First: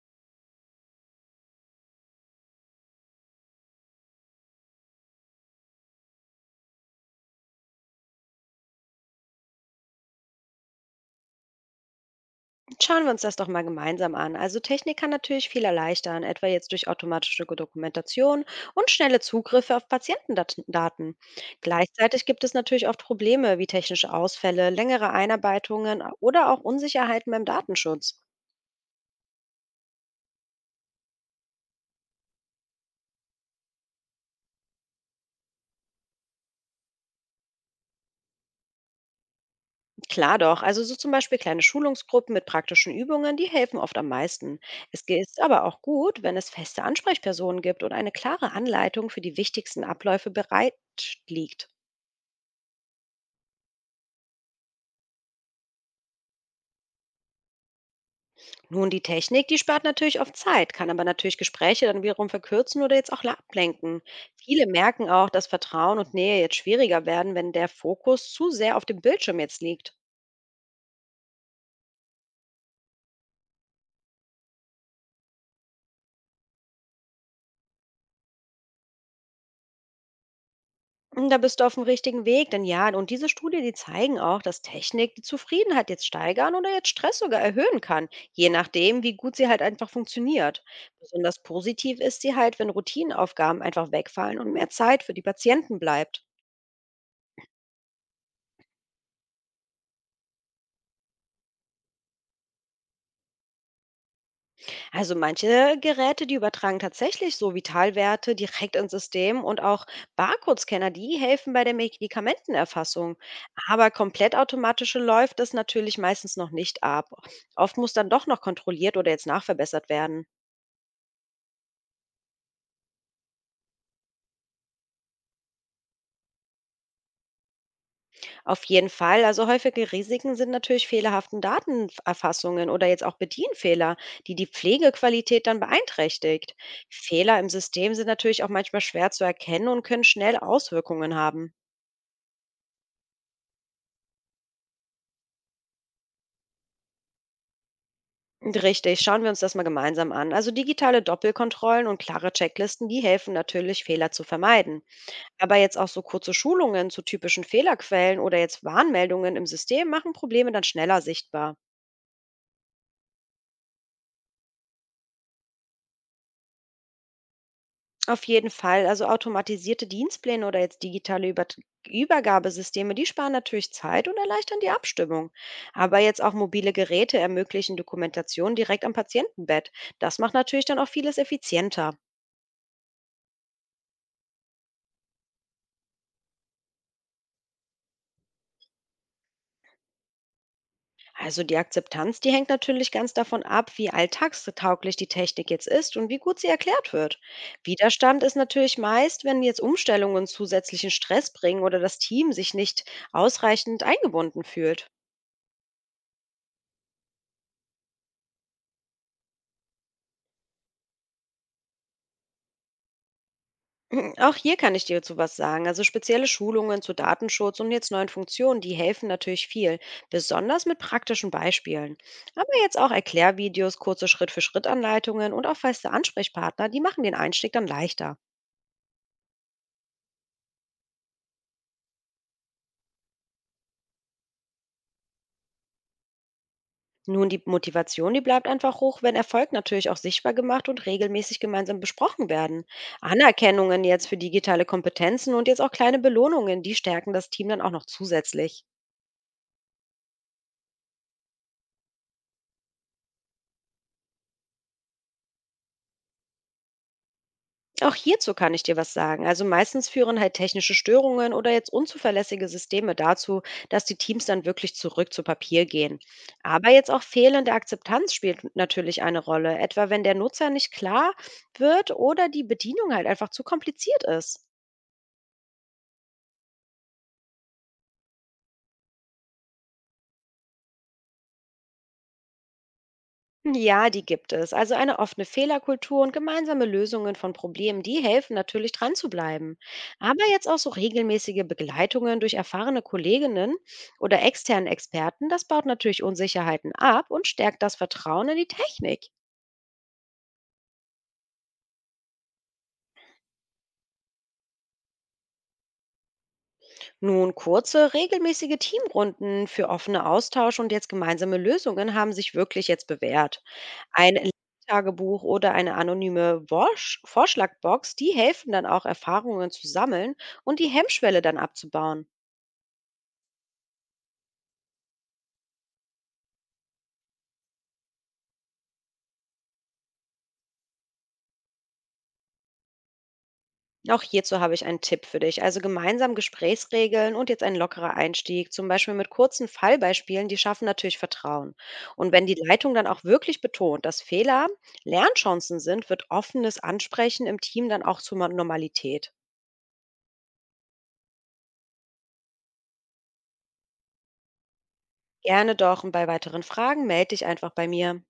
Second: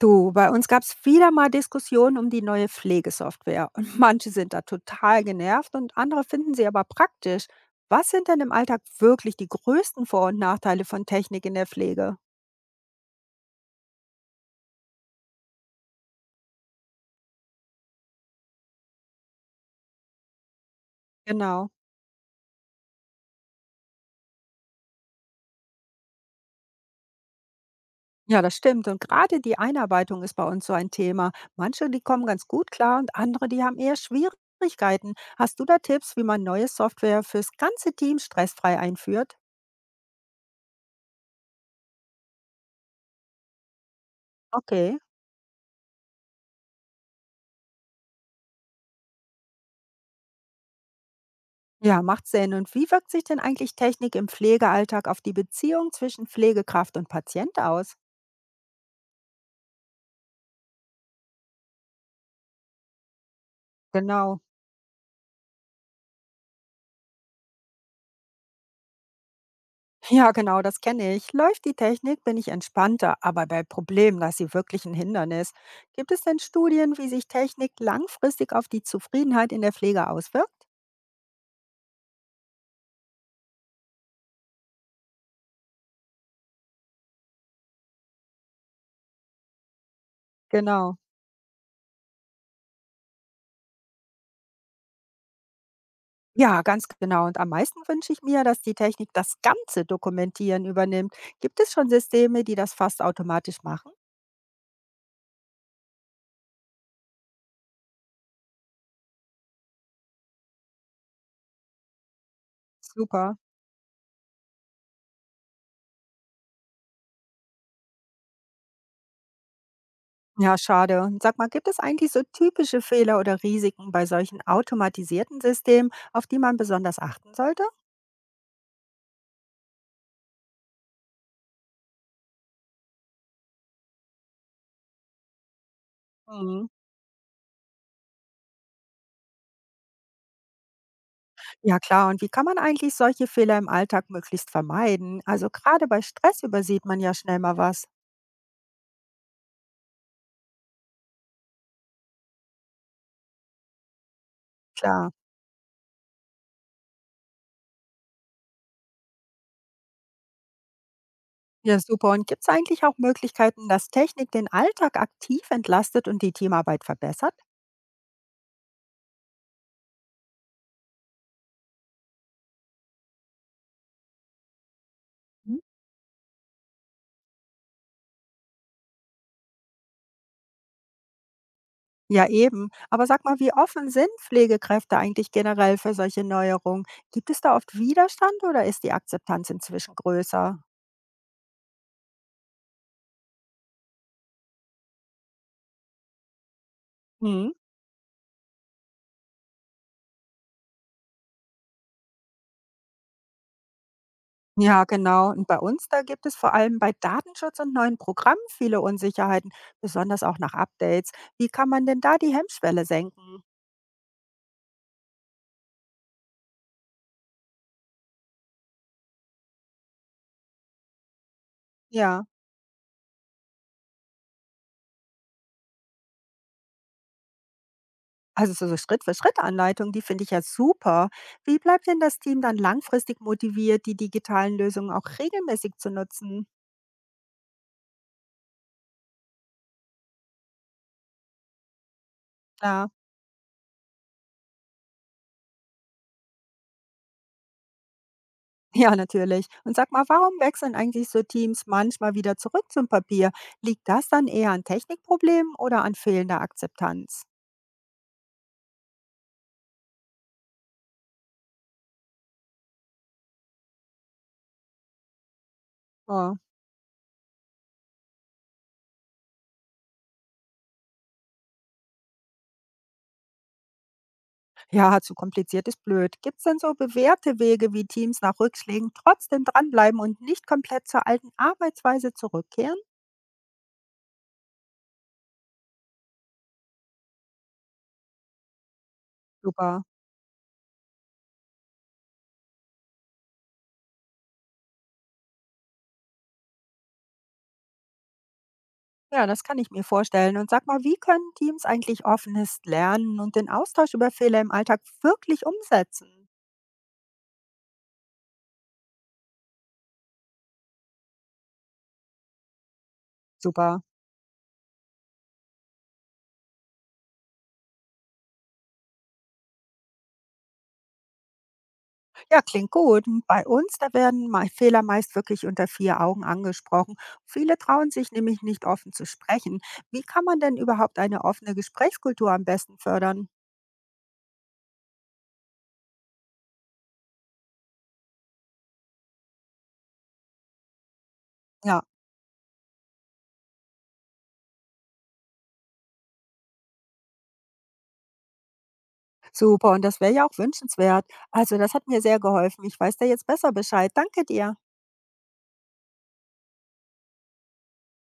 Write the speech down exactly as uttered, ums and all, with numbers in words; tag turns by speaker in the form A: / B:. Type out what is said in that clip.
A: Du, bei uns gab es wieder mal Diskussionen um die neue Pflegesoftware. Und manche sind da total genervt und andere finden sie aber praktisch. Was sind denn im Alltag wirklich die größten Vor- und Nachteile von Technik in der Pflege?
B: Schauen wir uns das doch mal gemeinsam an. Also Technik kann natürlich viel erleichtern, etwa jetzt durch automatische Dokumentation und schnelle Zugriffe auf Patientendaten.
A: Genau.
B: Gleichzeitig gibt es natürlich oft Probleme wie technische Ausfälle, längere Einarbeitungen oder auch Unsicherheiten beim Datenschutz.
A: Ja, das stimmt. Und gerade die Einarbeitung ist bei uns so ein Thema. Manche, die kommen ganz gut klar, und andere, die haben eher Schwierigkeiten. Hast du da Tipps, wie man neue Software fürs ganze Team stressfrei einführt?
B: Klar doch, also so zum Beispiel kleine Schulungsgruppen mit praktischen Übungen, die helfen oft am meisten.
A: Okay.
B: Es ist aber auch gut, wenn es feste Ansprechpersonen gibt und eine klare Anleitung für die wichtigsten Abläufe bereit liegt.
A: Ja, macht Sinn. Und wie wirkt sich denn eigentlich Technik im Pflegealltag auf die Beziehung zwischen Pflegekraft und Patient aus?
B: Nun, die Technik, die spart natürlich oft Zeit, kann aber natürlich Gespräche dann wiederum verkürzen oder jetzt auch la- ablenken.
A: Genau.
B: Viele merken auch, dass Vertrauen und Nähe jetzt schwieriger werden, wenn der Fokus zu sehr auf dem Bildschirm jetzt liegt.
A: Ja, genau, das kenne ich. Läuft die Technik, bin ich entspannter, aber bei Problemen, dass sie wirklich ein Hindernis. Gibt es denn Studien, wie sich Technik langfristig auf die Zufriedenheit in der Pflege auswirkt?
B: Und da bist du auf dem richtigen Weg, denn ja, und diese Studien, die zeigen auch, dass Technik die Zufriedenheit jetzt steigern oder jetzt Stress sogar erhöhen kann, je nachdem, wie gut sie halt einfach funktioniert.
A: Genau.
B: Besonders positiv ist sie halt, wenn Routinenaufgaben einfach wegfallen und mehr Zeit für die Patienten bleibt.
A: Ja, ganz genau. Und am meisten wünsche ich mir, dass die Technik das ganze Dokumentieren übernimmt. Gibt es schon Systeme, die das fast automatisch machen?
B: Also manche Geräte, die übertragen tatsächlich so Vitalwerte direkt ins System und auch Barcode-Scanner, die helfen bei der Medikamentenerfassung.
A: Super.
B: Aber komplett automatische läuft es natürlich meistens noch nicht ab. Oft muss dann doch noch kontrolliert oder jetzt nachverbessert werden.
A: Ja, schade. Sag mal, gibt es eigentlich so typische Fehler oder Risiken bei solchen automatisierten Systemen, auf die man besonders achten sollte?
B: Auf jeden Fall, also häufige Risiken sind natürlich fehlerhaften Datenerfassungen oder jetzt auch Bedienfehler, die die Pflegequalität dann beeinträchtigt.
A: Mhm.
B: Fehler im System sind natürlich auch manchmal schwer zu erkennen und können schnell Auswirkungen haben.
A: Ja, klar. Und wie kann man eigentlich solche Fehler im Alltag möglichst vermeiden? Also gerade bei Stress übersieht man ja schnell mal was.
B: Richtig, schauen wir uns das mal gemeinsam an. Also digitale Doppelkontrollen und klare Checklisten, die helfen natürlich, Fehler zu vermeiden.
A: Klar.
B: Aber jetzt auch so kurze Schulungen zu typischen Fehlerquellen oder jetzt Warnmeldungen im System machen Probleme dann schneller sichtbar.
A: Ja, super. Und gibt es eigentlich auch Möglichkeiten, dass Technik den Alltag aktiv entlastet und die Teamarbeit verbessert?
B: Auf jeden Fall, also automatisierte Dienstpläne oder jetzt digitale Über Übergabesysteme, die sparen natürlich Zeit und erleichtern die Abstimmung. Aber jetzt auch mobile Geräte ermöglichen Dokumentation direkt am Patientenbett. Das macht natürlich dann auch vieles effizienter.
A: Ja, eben. Aber sag mal, wie offen sind Pflegekräfte eigentlich generell für solche Neuerungen? Gibt es da oft Widerstand oder ist die Akzeptanz inzwischen größer?
B: Also die Akzeptanz, die hängt natürlich ganz davon ab, wie alltagstauglich die Technik jetzt ist und wie gut sie erklärt wird.
A: Mhm.
B: Widerstand ist natürlich meist, wenn jetzt Umstellungen zusätzlichen Stress bringen oder das Team sich nicht ausreichend eingebunden
A: Ja,
B: fühlt.
A: genau. Und bei uns, da gibt es vor allem bei Datenschutz und neuen Programmen viele Unsicherheiten, besonders auch nach Updates. Wie kann man denn da die Hemmschwelle senken?
B: Mm, Auch hier kann ich dir zu was sagen. Also spezielle Schulungen zu Datenschutz und jetzt neuen Funktionen, die helfen natürlich viel, besonders mit praktischen Beispielen.
A: Ja,
B: Aber jetzt auch Erklärvideos, kurze Schritt-für-Schritt-Anleitungen und auch feste Ansprechpartner, die machen den Einstieg dann leichter.
A: also so so Schritt-für-Schritt-Anleitung, die finde ich ja super. Wie bleibt denn das Team dann langfristig motiviert, die digitalen Lösungen auch regelmäßig zu nutzen?
B: Nun, die Motivation, die bleibt einfach hoch, wenn Erfolg natürlich auch sichtbar gemacht und regelmäßig gemeinsam besprochen werden.
A: Ja.
B: Anerkennungen jetzt für digitale Kompetenzen und jetzt auch kleine Belohnungen, die stärken das Team dann auch noch zusätzlich.
A: Ja, natürlich. Und sag mal, warum wechseln eigentlich so Teams manchmal wieder zurück zum Papier? Liegt das dann eher an Technikproblemen oder an fehlender Akzeptanz?
B: Auch hierzu kann ich dir was sagen. Also meistens führen halt technische Störungen oder jetzt unzuverlässige Systeme dazu, dass die Teams dann wirklich zurück zu Papier gehen.
A: Ah.
B: Aber jetzt auch fehlende Akzeptanz spielt natürlich eine Rolle, etwa wenn der Nutzer nicht klar wird oder die Bedienung halt einfach zu kompliziert ist.
A: Ja, zu kompliziert ist blöd. Gibt es denn so bewährte Wege, wie Teams nach Rückschlägen trotzdem dranbleiben und nicht komplett zur alten Arbeitsweise zurückkehren?
B: Ja, die gibt es. Also eine offene Fehlerkultur und gemeinsame Lösungen von Problemen, die helfen natürlich dran zu bleiben.
A: Super.
B: Aber jetzt auch so regelmäßige Begleitungen durch erfahrene Kolleginnen oder externen Experten, das baut natürlich Unsicherheiten ab und stärkt das Vertrauen in die Technik.
A: Ja, das kann ich mir vorstellen. Und sag mal, wie können Teams eigentlich offenes Lernen und den Austausch über Fehler im Alltag wirklich umsetzen?
B: Nun, kurze, regelmäßige Teamrunden für offene Austausch und jetzt gemeinsame Lösungen haben sich wirklich jetzt bewährt.
A: Super.
B: Ein Tagebuch oder eine anonyme Worsch Vorschlagbox, die helfen dann auch, Erfahrungen zu sammeln und die Hemmschwelle dann abzubauen.
A: Ja, klingt gut. Und bei uns, da werden mei- Fehler meist wirklich unter vier Augen angesprochen. Viele trauen sich nämlich nicht offen zu sprechen. Wie kann man denn überhaupt eine offene Gesprächskultur am besten fördern?
B: Auch hierzu habe ich einen Tipp für dich. Also gemeinsam Gesprächsregeln und jetzt ein lockerer Einstieg, zum Beispiel mit kurzen Fallbeispielen, die schaffen natürlich Vertrauen.
A: Ja,
B: Und wenn die Leitung dann auch wirklich betont, dass Fehler Lernchancen sind, wird offenes Ansprechen im Team dann auch zur Normalität.
A: super. Und das wäre ja auch wünschenswert. Also das hat mir sehr geholfen. Ich weiß da jetzt besser Bescheid. Danke dir.
B: Gerne doch und bei weiteren Fragen melde dich einfach bei mir.